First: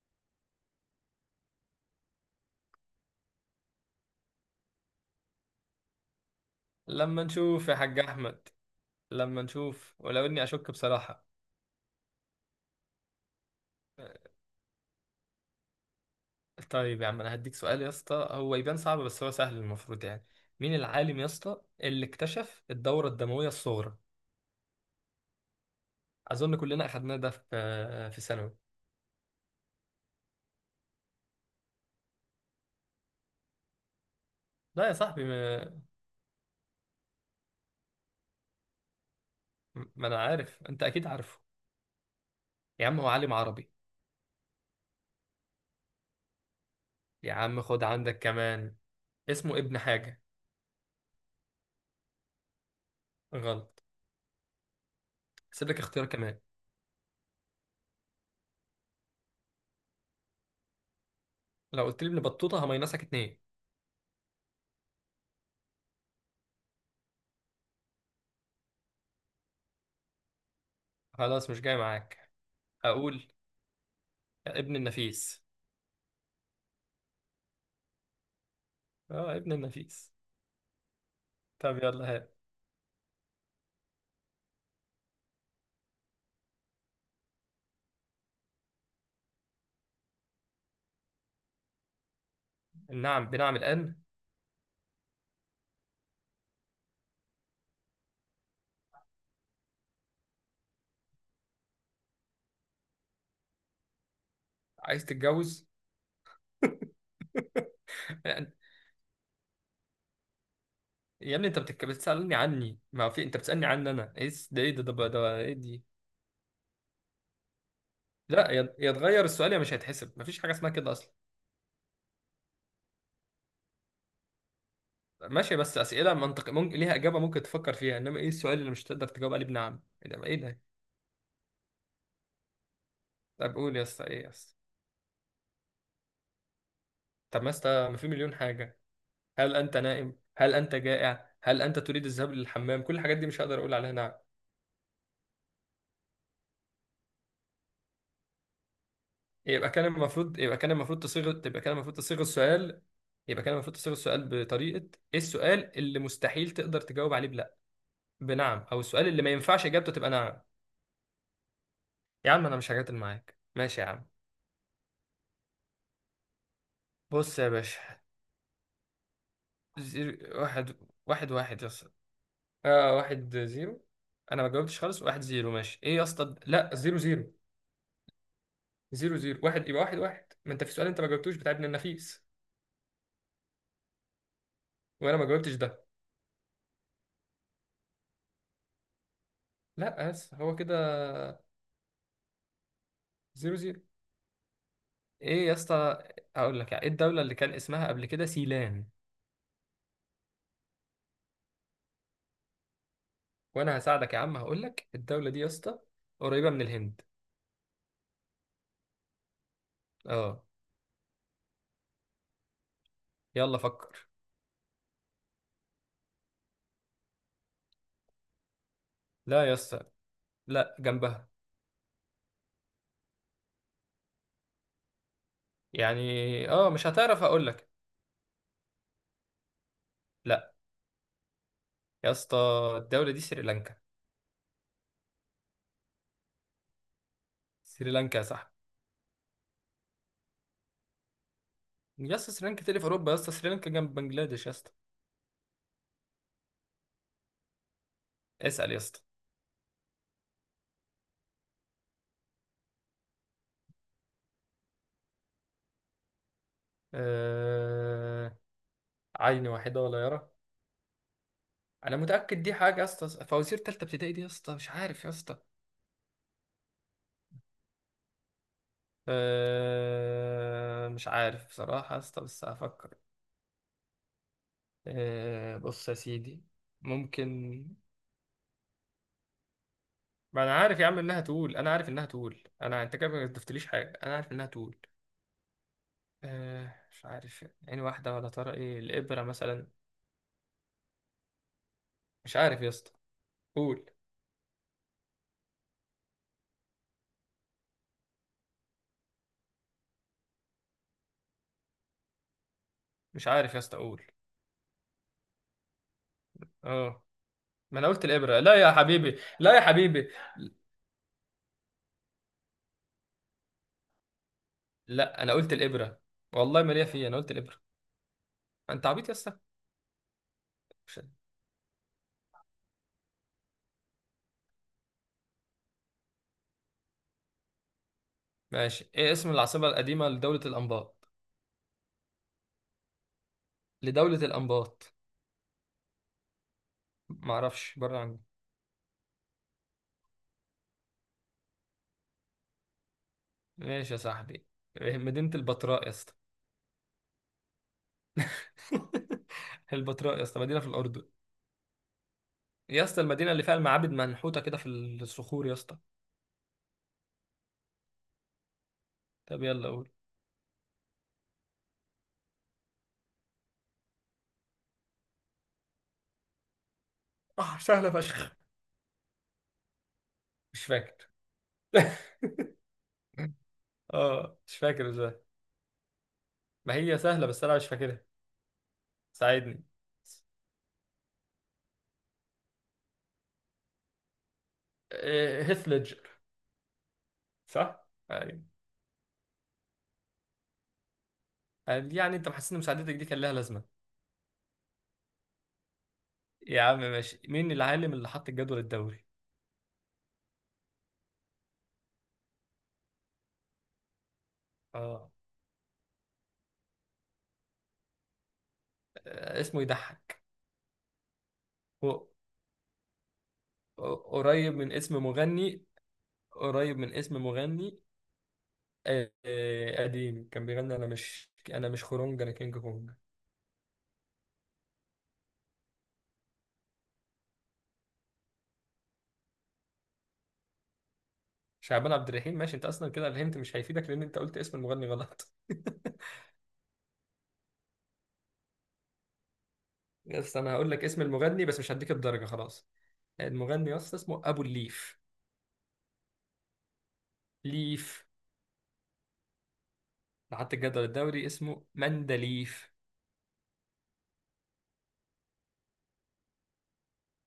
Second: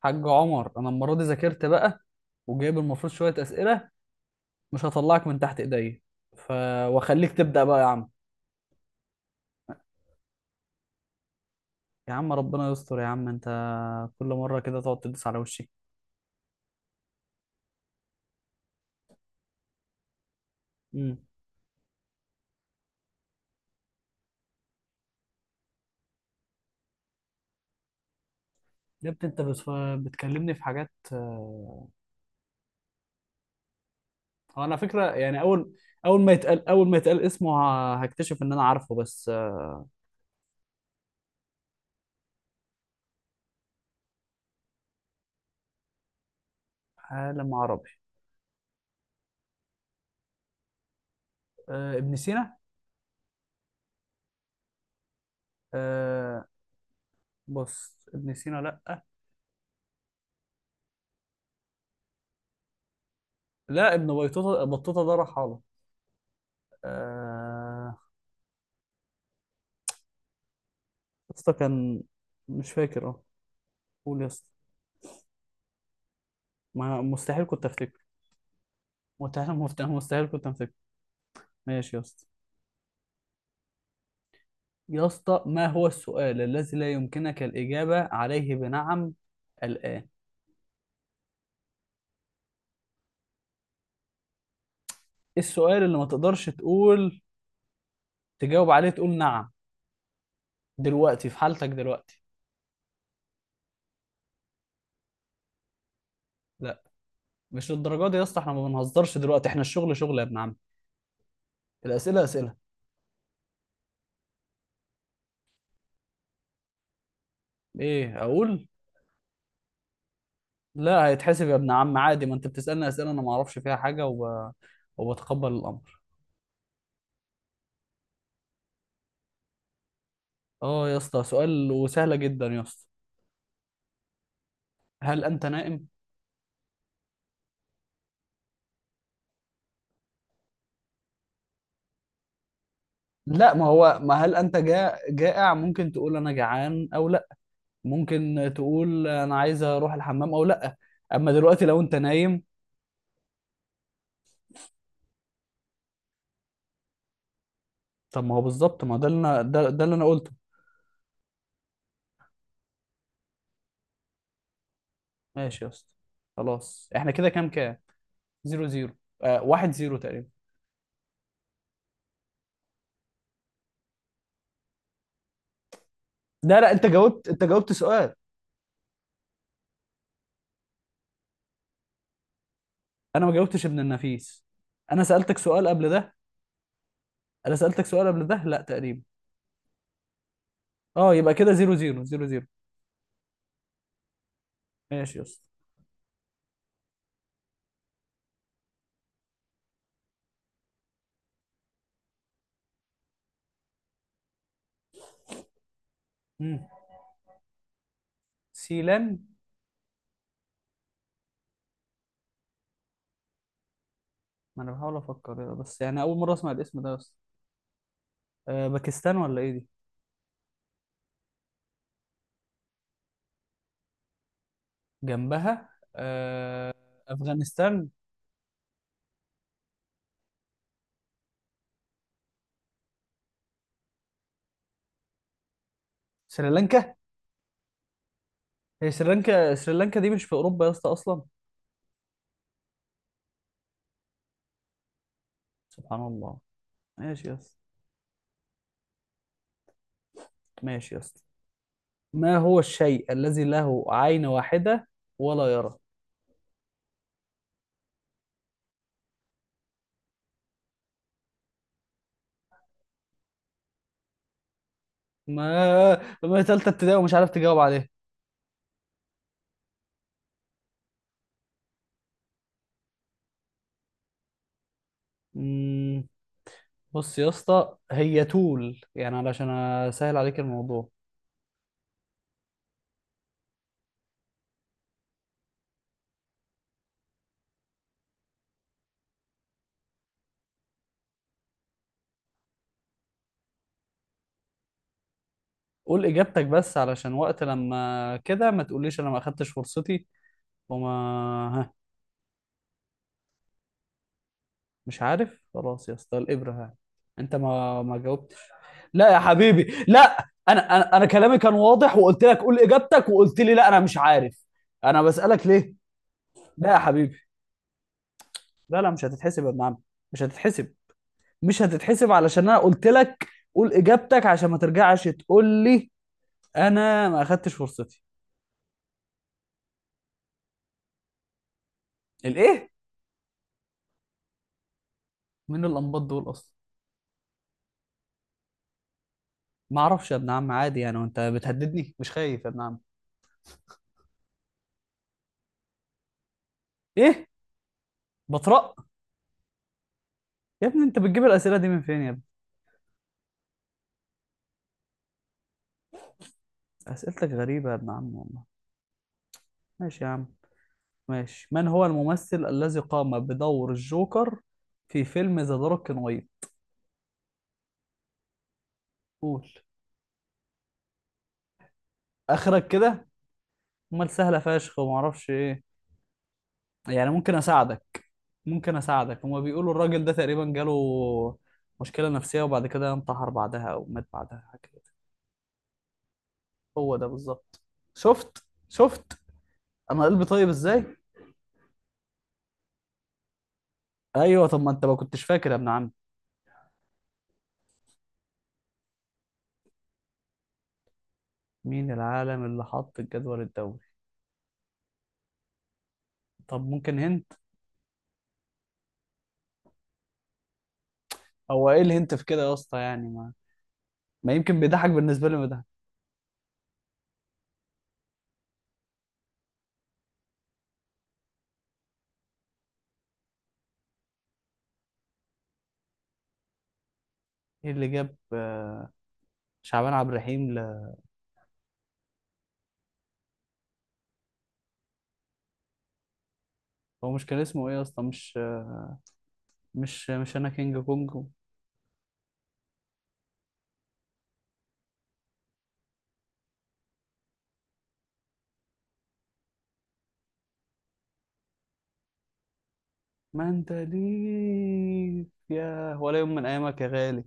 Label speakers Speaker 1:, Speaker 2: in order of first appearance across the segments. Speaker 1: حاج عمر، انا المره دي ذاكرت بقى، وجايب المفروض شويه اسئله. مش هطلعك من تحت ايديا. ف،
Speaker 2: لما
Speaker 1: واخليك تبدا
Speaker 2: نشوف يا
Speaker 1: بقى يا
Speaker 2: حاج
Speaker 1: عم.
Speaker 2: احمد، لما نشوف ولو اني اشك بصراحه.
Speaker 1: يا عم ربنا يستر، يا عم انت كل مره كده تقعد تدوس على وشي.
Speaker 2: طيب يا عم انا هديك سؤال يا اسطى، هو يبان صعب بس هو سهل المفروض يعني. مين
Speaker 1: امم
Speaker 2: العالم يا اسطى اللي اكتشف الدوره الدمويه الصغرى؟ اظن كلنا اخدناه ده في ثانوي.
Speaker 1: يا ابني انت بس بتكلمني في حاجات، هو انا
Speaker 2: لا يا
Speaker 1: فكره؟
Speaker 2: صاحبي.
Speaker 1: يعني
Speaker 2: ما,
Speaker 1: اول ما يتقال اسمه، هكتشف ان انا عارفه بس.
Speaker 2: ما انا عارف انت اكيد عارفه. يا عم هو عالم عربي. يا
Speaker 1: عالم
Speaker 2: عم خد
Speaker 1: عربي.
Speaker 2: عندك كمان، اسمه ابن حاجه.
Speaker 1: آه، ابن سينا.
Speaker 2: غلط. هسيب لك اختيار كمان.
Speaker 1: آه، بص ابن سينا لا.
Speaker 2: لو قلت لي ابن بطوطه هميناسك اتنين.
Speaker 1: لا، ابن بيتوتا، بطوطه ده رحاله. آه.
Speaker 2: خلاص
Speaker 1: اسطى
Speaker 2: مش جاي
Speaker 1: كان...
Speaker 2: معاك.
Speaker 1: مش فاكر اه.
Speaker 2: اقول
Speaker 1: قول يا اسطى.
Speaker 2: ابن النفيس.
Speaker 1: ما مستحيل كنت افتكر.
Speaker 2: اه ابن
Speaker 1: مستحيل مفتاح،
Speaker 2: النفيس.
Speaker 1: مستحيل كنت افتكر.
Speaker 2: طب يلا
Speaker 1: ماشي يا اسطى.
Speaker 2: ها.
Speaker 1: يا اسطى، ما هو السؤال الذي لا يمكنك الإجابة عليه بنعم الآن؟ إيه
Speaker 2: نعم بنعم الآن.
Speaker 1: السؤال اللي ما تقدرش تقول... تجاوب عليه تقول نعم دلوقتي، في حالتك دلوقتي؟
Speaker 2: عايز تتجوز؟
Speaker 1: لا، مش للدرجة دي يا اسطى، احنا
Speaker 2: يعني-
Speaker 1: ما بنهزرش دلوقتي، احنا الشغل شغل يا ابن عم.
Speaker 2: يا ابني انت
Speaker 1: الأسئلة
Speaker 2: بتسألني
Speaker 1: أسئلة،
Speaker 2: عني. ما في، انت بتسألني عني انا، ايه ده؟ ايه ده ايه دي؟
Speaker 1: ايه
Speaker 2: لا،
Speaker 1: اقول.
Speaker 2: يا اتغير السؤال يا، مش هيتحسب. مفيش حاجة اسمها كده
Speaker 1: لا،
Speaker 2: اصلا.
Speaker 1: هيتحسب يا ابن عم عادي، ما انت بتسألني أسئلة انا ما اعرفش فيها حاجة وبتقبل
Speaker 2: ماشي، بس
Speaker 1: الأمر.
Speaker 2: أسئلة منطق ممكن ليها إجابة، ممكن تفكر فيها. انما ايه السؤال اللي مش تقدر تجاوب عليه بنعم؟ ايه ده؟ ايه ده؟
Speaker 1: اه يا اسطى، سؤال وسهلة جدا يا اسطى.
Speaker 2: طب قول يا اسطى، ايه يا اسطى؟
Speaker 1: هل انت نائم؟
Speaker 2: طب ما اسطى ما في مليون حاجة. هل انت نائم؟ هل انت جائع؟ هل انت تريد الذهاب للحمام؟ كل الحاجات دي مش
Speaker 1: لا،
Speaker 2: هقدر
Speaker 1: ما
Speaker 2: اقول عليها
Speaker 1: هو،
Speaker 2: نعم.
Speaker 1: ما هل انت جائع؟ ممكن تقول انا جعان او لا، ممكن تقول انا عايز اروح الحمام او
Speaker 2: يبقى كان
Speaker 1: لا.
Speaker 2: المفروض
Speaker 1: اما
Speaker 2: تصيغ تبقى
Speaker 1: دلوقتي
Speaker 2: كان
Speaker 1: لو
Speaker 2: المفروض
Speaker 1: انت
Speaker 2: تصيغ
Speaker 1: نايم...
Speaker 2: السؤال. يبقى كان المفروض تصيغ السؤال بطريقة. ايه السؤال اللي مستحيل تقدر تجاوب عليه
Speaker 1: طب ما هو
Speaker 2: بنعم؟ او
Speaker 1: بالظبط، ما
Speaker 2: السؤال اللي ما ينفعش
Speaker 1: ده
Speaker 2: اجابته
Speaker 1: اللي انا
Speaker 2: تبقى
Speaker 1: قلته.
Speaker 2: نعم. يا عم انا مش هجادل معاك، ماشي يا عم.
Speaker 1: ماشي يا اسطى، خلاص احنا كده
Speaker 2: بص يا
Speaker 1: كام كام.
Speaker 2: باشا،
Speaker 1: زيرو زيرو. آه، واحد زيرو
Speaker 2: زيرو
Speaker 1: تقريبا.
Speaker 2: واحد. واحد واحد يا اسطى. اه واحد زيرو. انا ما جاوبتش خالص، واحد زيرو؟ ماشي ايه يا اسطى؟
Speaker 1: لا
Speaker 2: لا
Speaker 1: لا، انت
Speaker 2: زيرو
Speaker 1: جاوبت،
Speaker 2: زيرو.
Speaker 1: انت جاوبت سؤال.
Speaker 2: زيرو زيرو واحد يبقى واحد واحد. ما انت في سؤال انت ما جاوبتوش بتاع ابن النفيس.
Speaker 1: انا ما جاوبتش ابن النفيس. انا
Speaker 2: وانا ما
Speaker 1: سألتك
Speaker 2: جاوبتش
Speaker 1: سؤال
Speaker 2: ده.
Speaker 1: قبل ده. انا سألتك سؤال قبل ده، لا تقريبا.
Speaker 2: لا بس هو كده
Speaker 1: اه، يبقى كده زيرو زيرو، زيرو زيرو.
Speaker 2: زيرو زيرو.
Speaker 1: ماشي يا اسطى.
Speaker 2: ايه يا اسطى؟ هقول لك، يعني ايه الدولة اللي كان اسمها قبل كده سيلان؟ وانا هساعدك يا عم، هقول لك الدولة دي يا اسطى قريبة من
Speaker 1: مم.
Speaker 2: الهند.
Speaker 1: سيلان.
Speaker 2: اه. يلا فكر.
Speaker 1: ما انا بحاول افكر، بس يعني اول مره اسمع الاسم ده بس. أه، باكستان ولا
Speaker 2: لا
Speaker 1: ايه
Speaker 2: يا
Speaker 1: دي؟
Speaker 2: اسطى. لا جنبها،
Speaker 1: جنبها.
Speaker 2: يعني. اه
Speaker 1: أه.
Speaker 2: مش هتعرف، هقول لك.
Speaker 1: افغانستان.
Speaker 2: لا يا اسطى، الدولة دي سريلانكا.
Speaker 1: سريلانكا.
Speaker 2: سريلانكا يا صاحبي.
Speaker 1: هي سريلانكا؟ سريلانكا دي مش في اوروبا يا اسطى اصلا.
Speaker 2: يا اسطى سريلانكا تاني في اوروبا؟ يا اسطى سريلانكا جنب بنجلاديش يا اسطى.
Speaker 1: سبحان الله. ماشي يا اسطى.
Speaker 2: اسأل يا اسطى.
Speaker 1: ماشي يا اسطى، ما هو الشيء الذي له عين واحده ولا يرى؟
Speaker 2: آه... عين واحدة ولا يرى؟ انا متأكد دي حاجة يا اسطى فوازير تالتة ابتدائي دي يا اسطى، مش عارف يا اسطى.
Speaker 1: ما تالتة ابتدائي ومش عارف تجاوب عليها؟
Speaker 2: أه، مش عارف بصراحة يا اسطى، بس هفكر. أه بص يا
Speaker 1: مم،
Speaker 2: سيدي،
Speaker 1: بص يا
Speaker 2: ممكن.
Speaker 1: اسطى، هي تول يعني علشان اسهل عليك
Speaker 2: ما أنا عارف يا
Speaker 1: الموضوع.
Speaker 2: عم إنها تقول، أنا عارف إنها تقول. أنت كده ما ضفتليش حاجة، أنا عارف إنها تقول. أه، مش عارف. عين واحدة ولا ترى، إيه، الإبرة مثلا؟ مش عارف يا اسطى، قول.
Speaker 1: قول اجابتك بس، علشان وقت لما كده ما تقوليش انا ما اخدتش فرصتي وما... ها.
Speaker 2: مش عارف يا اسطى، قول.
Speaker 1: مش عارف؟ خلاص يا اسطى، الابره. ها،
Speaker 2: أه،
Speaker 1: انت
Speaker 2: ما
Speaker 1: ما
Speaker 2: أنا
Speaker 1: ما
Speaker 2: قلت
Speaker 1: جاوبتش.
Speaker 2: الإبرة. لا يا
Speaker 1: لا يا
Speaker 2: حبيبي، لا يا
Speaker 1: حبيبي،
Speaker 2: حبيبي.
Speaker 1: لا، انا كلامي كان واضح، وقلت لك قول اجابتك، وقلت لي لا انا مش عارف. انا
Speaker 2: لا، أنا
Speaker 1: بسالك
Speaker 2: قلت
Speaker 1: ليه.
Speaker 2: الإبرة. والله
Speaker 1: لا
Speaker 2: ما
Speaker 1: يا
Speaker 2: ليا فيه، أنا
Speaker 1: حبيبي،
Speaker 2: قلت الإبرة.
Speaker 1: لا
Speaker 2: أنت
Speaker 1: لا، مش
Speaker 2: عبيط يا اسطى.
Speaker 1: هتتحسب يا ابن عم. مش هتتحسب.
Speaker 2: مش-
Speaker 1: مش هتتحسب علشان انا قلت لك قول اجابتك، عشان ما ترجعش تقول لي انا ما اخدتش فرصتي.
Speaker 2: ماشي، إيه اسم العاصمة القديمة لدولة الأنباط؟
Speaker 1: الايه؟
Speaker 2: لدولة الأنباط.
Speaker 1: من الانباط دول اصلا؟
Speaker 2: معرفش بره عني.
Speaker 1: ما اعرفش يا ابن عم عادي يعني، وانت بتهددني مش خايف يا ابن عم.
Speaker 2: ماشي يا صاحبي. إيه، مدينة البتراء يا اسطى.
Speaker 1: ايه؟ بطرق.
Speaker 2: البتراء يا اسطى مدينة في
Speaker 1: يا ابني انت
Speaker 2: الأردن.
Speaker 1: بتجيب الاسئله دي من فين يا ابني؟
Speaker 2: يا اسطى المدينة اللي فيها المعابد منحوتة كده في الصخور يا اسطى.
Speaker 1: اسئلتك غريبه يا ابن عم والله.
Speaker 2: طب يلا قول.
Speaker 1: ماشي يا عم. ماشي، من هو الممثل الذي قام بدور الجوكر في فيلم ذا دارك نايت؟
Speaker 2: اه سهلة فشخ.
Speaker 1: قول.
Speaker 2: مش فاكر.
Speaker 1: اخرك كده، امال سهله
Speaker 2: اه مش
Speaker 1: فشخ
Speaker 2: فاكر
Speaker 1: وما
Speaker 2: ازاي.
Speaker 1: اعرفش ايه.
Speaker 2: ما هي
Speaker 1: يعني
Speaker 2: سهلة
Speaker 1: ممكن
Speaker 2: بس أنا مش فاكرها.
Speaker 1: اساعدك؟ ممكن اساعدك، هما
Speaker 2: ساعدني.
Speaker 1: بيقولوا الراجل ده تقريبا جاله مشكله نفسيه، وبعد كده انتحر بعدها او مات بعدها، حاجه كده.
Speaker 2: هيث ليدجر.
Speaker 1: هو ده بالظبط.
Speaker 2: صح؟ أيوة.
Speaker 1: شفت شفت، انا قلبي طيب ازاي.
Speaker 2: يعني أنت محسس إن مساعدتك دي كان لها لازمة.
Speaker 1: ايوه، طب ما انت ما كنتش فاكر يا ابن عم.
Speaker 2: يا عم ماشي. مين العالم اللي حط الجدول الدوري؟
Speaker 1: مين العالم اللي حط الجدول الدوري؟
Speaker 2: اه.
Speaker 1: طب ممكن هنت.
Speaker 2: اسمه يضحك.
Speaker 1: هو ايه
Speaker 2: هو
Speaker 1: الهنت في كده يا اسطى يعني، ما... ما
Speaker 2: قريب
Speaker 1: يمكن
Speaker 2: من
Speaker 1: بيضحك،
Speaker 2: اسم
Speaker 1: بالنسبه لي بيضحك.
Speaker 2: مغني. قريب من اسم مغني. قديم كان بيغني انا مش، خرونج انا كينج كونج.
Speaker 1: ايه اللي جاب شعبان عبد الرحيم
Speaker 2: شعبان عبد الرحيم. ماشي، انت اصلا كده الهنت مش هيفيدك، لان انت قلت اسم المغني غلط.
Speaker 1: هو مش كان اسمه ايه يا اسطى، مش مش مش
Speaker 2: بس
Speaker 1: انا
Speaker 2: انا هقول
Speaker 1: كينج
Speaker 2: لك اسم
Speaker 1: كونج.
Speaker 2: المغني، بس مش هديك الدرجه خلاص. المغني يا اسطى اسمه ابو الليف. ليف. لحد الجدول الدوري اسمه مندليف.
Speaker 1: ما انت ليك يا ولا يوم من ايامك يا غالي،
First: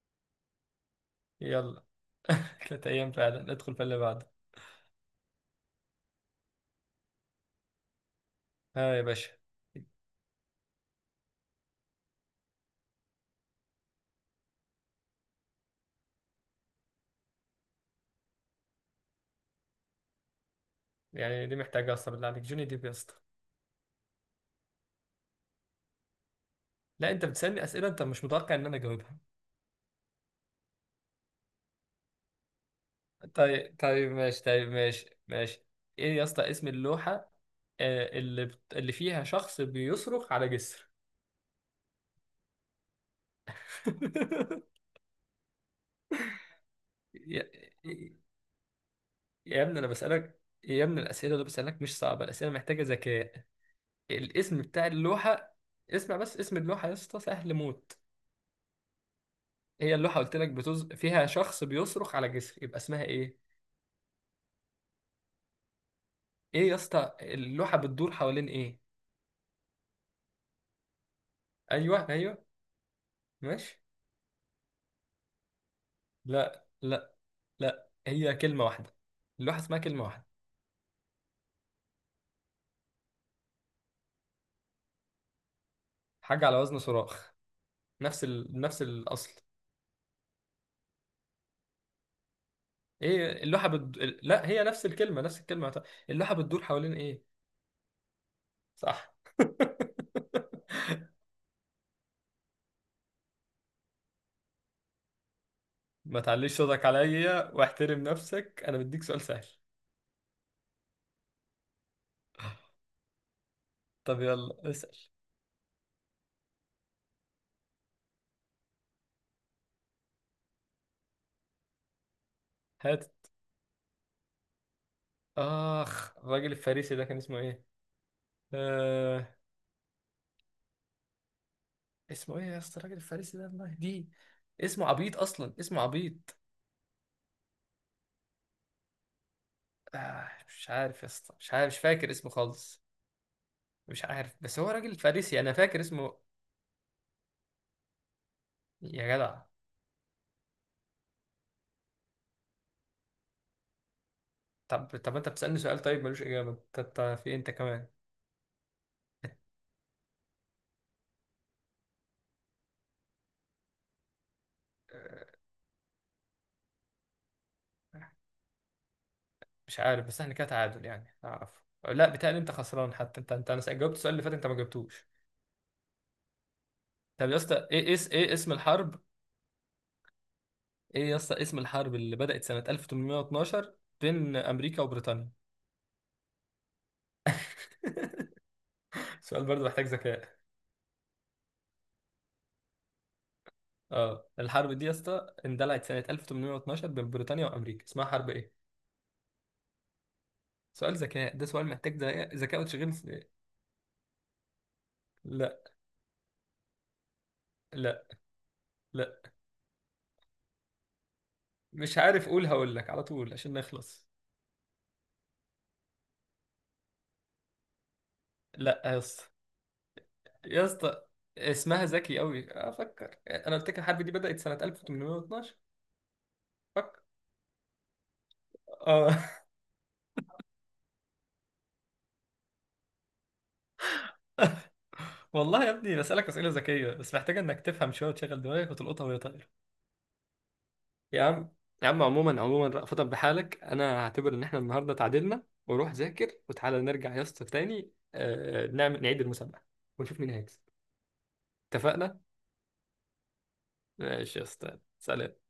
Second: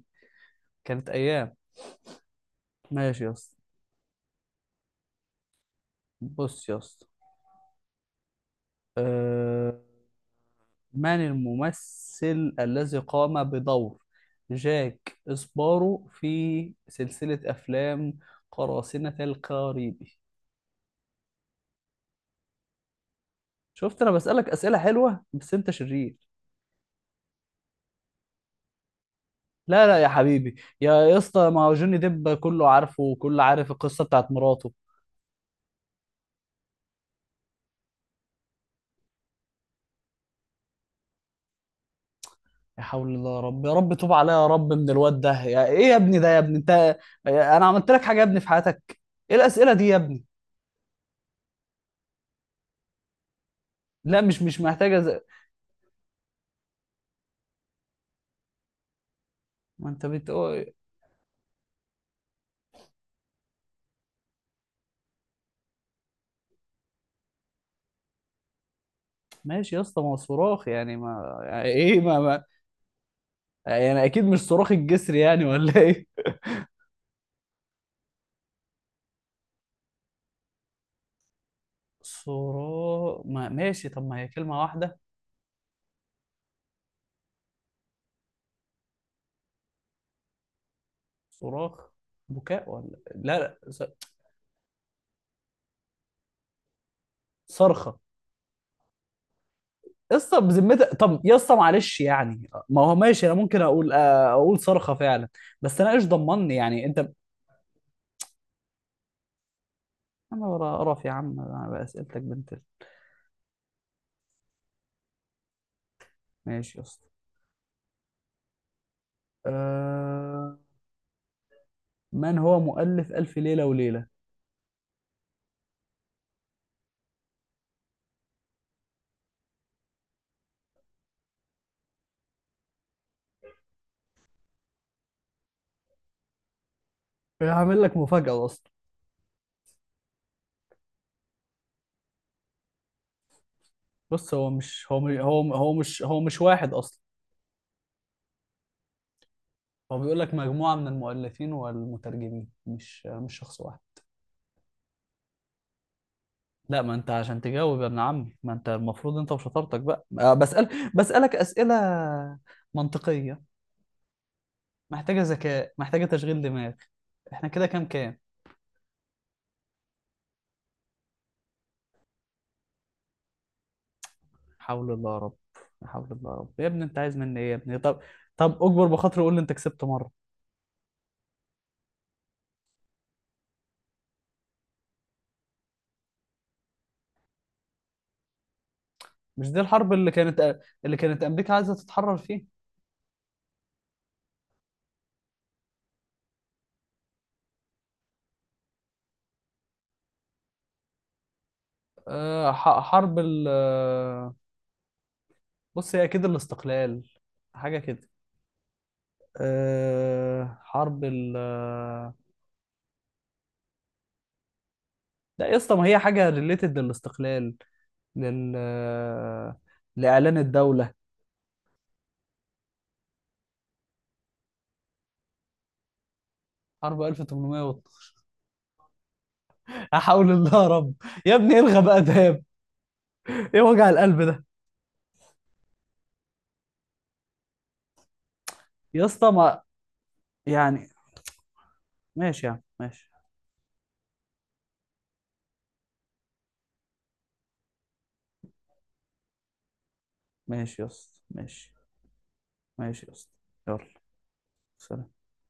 Speaker 1: كانت ايام.
Speaker 2: يلا. ثلاث ايام
Speaker 1: ماشي يا
Speaker 2: فعلا،
Speaker 1: اسطى.
Speaker 2: ندخل في اللي بعده.
Speaker 1: بص يا اسطى،
Speaker 2: ها يا باشا.
Speaker 1: أه... من الممثل الذي قام بدور جاك إسبارو في سلسلة أفلام قراصنة الكاريبي؟
Speaker 2: يعني دي محتاجه اصلا؟ بالله عليك، جوني ديب يا اسطى.
Speaker 1: شفت، أنا بسألك أسئلة حلوة بس أنت شرير.
Speaker 2: لا انت بتسألني اسئله انت مش متوقع ان انا اجاوبها.
Speaker 1: لا لا يا حبيبي، يا اسطى، ما هو جوني ديب كله عارفه، وكله عارف
Speaker 2: طيب
Speaker 1: القصة
Speaker 2: طيب
Speaker 1: بتاعت
Speaker 2: ماشي، طيب
Speaker 1: مراته.
Speaker 2: ماشي ماشي. ايه يا اسطى اسم اللوحه، اللي اللي فيها شخص بيصرخ على جسر؟
Speaker 1: يا حول الله يا رب، يا رب توب عليا يا رب من الواد ده، يا ايه يا ابني ده، يا ابني انت؟
Speaker 2: يا...
Speaker 1: انا عملت لك حاجه يا ابني في حياتك؟ ايه
Speaker 2: يا
Speaker 1: الاسئله
Speaker 2: ابني
Speaker 1: دي
Speaker 2: انا
Speaker 1: يا ابني؟
Speaker 2: بسألك يا ابني، الاسئله اللي بسألك مش صعبه، الاسئله محتاجه ذكاء.
Speaker 1: لا، مش
Speaker 2: الاسم
Speaker 1: مش
Speaker 2: بتاع
Speaker 1: محتاجه
Speaker 2: اللوحه. اسمع بس، اسم اللوحه يا اسطى سهل موت.
Speaker 1: ما
Speaker 2: هي
Speaker 1: انت
Speaker 2: اللوحه قلت لك
Speaker 1: بتقول.
Speaker 2: فيها شخص بيصرخ على جسر، يبقى اسمها ايه؟ ايه يا اسطى اللوحه بتدور حوالين ايه؟
Speaker 1: ماشي يا اسطى، ما هو صراخ يعني، ما يعني ايه
Speaker 2: ايوه
Speaker 1: ما.
Speaker 2: ايوه، ماشي.
Speaker 1: يعني اكيد مش صراخ الجسر يعني، ولا ايه؟
Speaker 2: لا لا. لا هي كلمة واحدة. اللوحة اسمها كلمة واحدة.
Speaker 1: صراخ. ما، ماشي. طب ما هي كلمة واحدة.
Speaker 2: حاجة على وزن صراخ. نفس الأصل.
Speaker 1: صراخ، بكاء، ولا لا
Speaker 2: ايه اللوحة
Speaker 1: لا،
Speaker 2: لا هي نفس الكلمة، نفس الكلمة اللوحة بتدور حوالين ايه؟
Speaker 1: صرخة.
Speaker 2: صح.
Speaker 1: يا اسطى بذمتك، طب يا اسطى معلش، يعني ما هو ماشي انا ممكن اقول، اقول صرخة فعلا. بس انا ايش
Speaker 2: ما
Speaker 1: ضمني
Speaker 2: تعليش
Speaker 1: يعني
Speaker 2: صوتك
Speaker 1: انت.
Speaker 2: عليا واحترم نفسك، انا بديك سؤال سهل.
Speaker 1: انا ورا قرف يا عم انا بأسئلتك، بنت
Speaker 2: طب يلا اسأل.
Speaker 1: ماشي يا اسطى. أه... من هو
Speaker 2: هات.
Speaker 1: مؤلف ألف ليلة وليلة؟
Speaker 2: اخ، الراجل الفارسي ده كان اسمه ايه؟ آه... اسمه ايه يا اسطى الراجل الفارسي ده، الله! دي اسمه عبيط، اصلا اسمه عبيط.
Speaker 1: هعمل لك مفاجأة يا اسطى.
Speaker 2: مش عارف يا اسطى، مش عارف، مش فاكر اسمه خالص. مش
Speaker 1: بص،
Speaker 2: عارف
Speaker 1: هو
Speaker 2: بس هو
Speaker 1: مش
Speaker 2: راجل
Speaker 1: هو مش
Speaker 2: فارسي،
Speaker 1: هو
Speaker 2: انا
Speaker 1: هو
Speaker 2: فاكر
Speaker 1: مش
Speaker 2: اسمه.
Speaker 1: هو مش واحد اصلا.
Speaker 2: يا جدع.
Speaker 1: هو بيقول لك مجموعه من المؤلفين والمترجمين، مش شخص واحد.
Speaker 2: طب طب انت بتسألني سؤال طيب ملوش اجابة.
Speaker 1: لا، ما
Speaker 2: انت
Speaker 1: انت
Speaker 2: في إيه
Speaker 1: عشان
Speaker 2: انت
Speaker 1: تجاوب يا
Speaker 2: كمان؟
Speaker 1: ابن عمي، ما انت المفروض انت وشطارتك بقى، بسألك اسئله منطقيه، محتاجه
Speaker 2: آه،
Speaker 1: ذكاء، محتاجه تشغيل دماغ. احنا كده كام كام.
Speaker 2: مش عارف بس احنا كده تعادل يعني اعرف. لا بتهيألي انت خسران حتى، انت انا جاوبت السؤال اللي فات، انت ما
Speaker 1: حول
Speaker 2: جاوبتوش.
Speaker 1: الله يا رب. لا حول الله يا رب، يا ابني انت عايز
Speaker 2: طب يا
Speaker 1: مني ايه يا
Speaker 2: اسطى،
Speaker 1: ابني؟
Speaker 2: ايه
Speaker 1: طب،
Speaker 2: ايه
Speaker 1: طب
Speaker 2: اسم
Speaker 1: اكبر
Speaker 2: الحرب؟
Speaker 1: بخاطري قول لي انت كسبت مره.
Speaker 2: ايه يا اسطى اسم الحرب اللي بدأت سنة 1812 بين امريكا وبريطانيا؟ سؤال
Speaker 1: مش دي
Speaker 2: برضه محتاج
Speaker 1: الحرب اللي
Speaker 2: ذكاء.
Speaker 1: كانت اللي كانت امريكا عايزه تتحرر فيها؟
Speaker 2: اه الحرب دي يا اسطى اندلعت سنة 1812 بين بريطانيا وامريكا، اسمها حرب ايه؟ سؤال ذكاء، ده سؤال محتاج ذكاء، ذكاء وتشغيل.
Speaker 1: حرب ال... بص هي اكيد الاستقلال، حاجه
Speaker 2: لا
Speaker 1: كده.
Speaker 2: لا.
Speaker 1: أه حرب ال
Speaker 2: مش عارف هقول لك على طول عشان نخلص.
Speaker 1: لا يا اسطى، ما هي حاجه ريليتد للاستقلال، لل
Speaker 2: لا يا اسطى،
Speaker 1: آه، لاعلان
Speaker 2: يا
Speaker 1: الدوله.
Speaker 2: اسطى اسمها ذكي قوي، افكر، انا قلت لك الحرب دي بدأت سنة 1812،
Speaker 1: حرب
Speaker 2: فكر.
Speaker 1: 1800.
Speaker 2: اه.
Speaker 1: احاول الله يا رب. يا ابني الغى بقى ده، ايه وجع القلب ده.
Speaker 2: والله يا ابني بسألك أسئلة ذكية بس محتاجة انك تفهم شوية وتشغل دماغك
Speaker 1: يا
Speaker 2: وتلقطها وهي
Speaker 1: اسطى
Speaker 2: طايرة.
Speaker 1: ما... يعني.
Speaker 2: يا عم، يا عم عموما،
Speaker 1: ماشي يا عم
Speaker 2: عموما رأفت
Speaker 1: ماشي.
Speaker 2: بحالك، انا هعتبر ان احنا النهارده تعادلنا وروح ذاكر وتعالى نرجع يا اسطى تاني، نعيد المسابقة ونشوف مين هيكسب.
Speaker 1: ماشي يا اسطى ماشي.
Speaker 2: اتفقنا.
Speaker 1: ماشي يا اسطى. يلا.
Speaker 2: ماشي يا اسطى،
Speaker 1: سلام.
Speaker 2: سلام.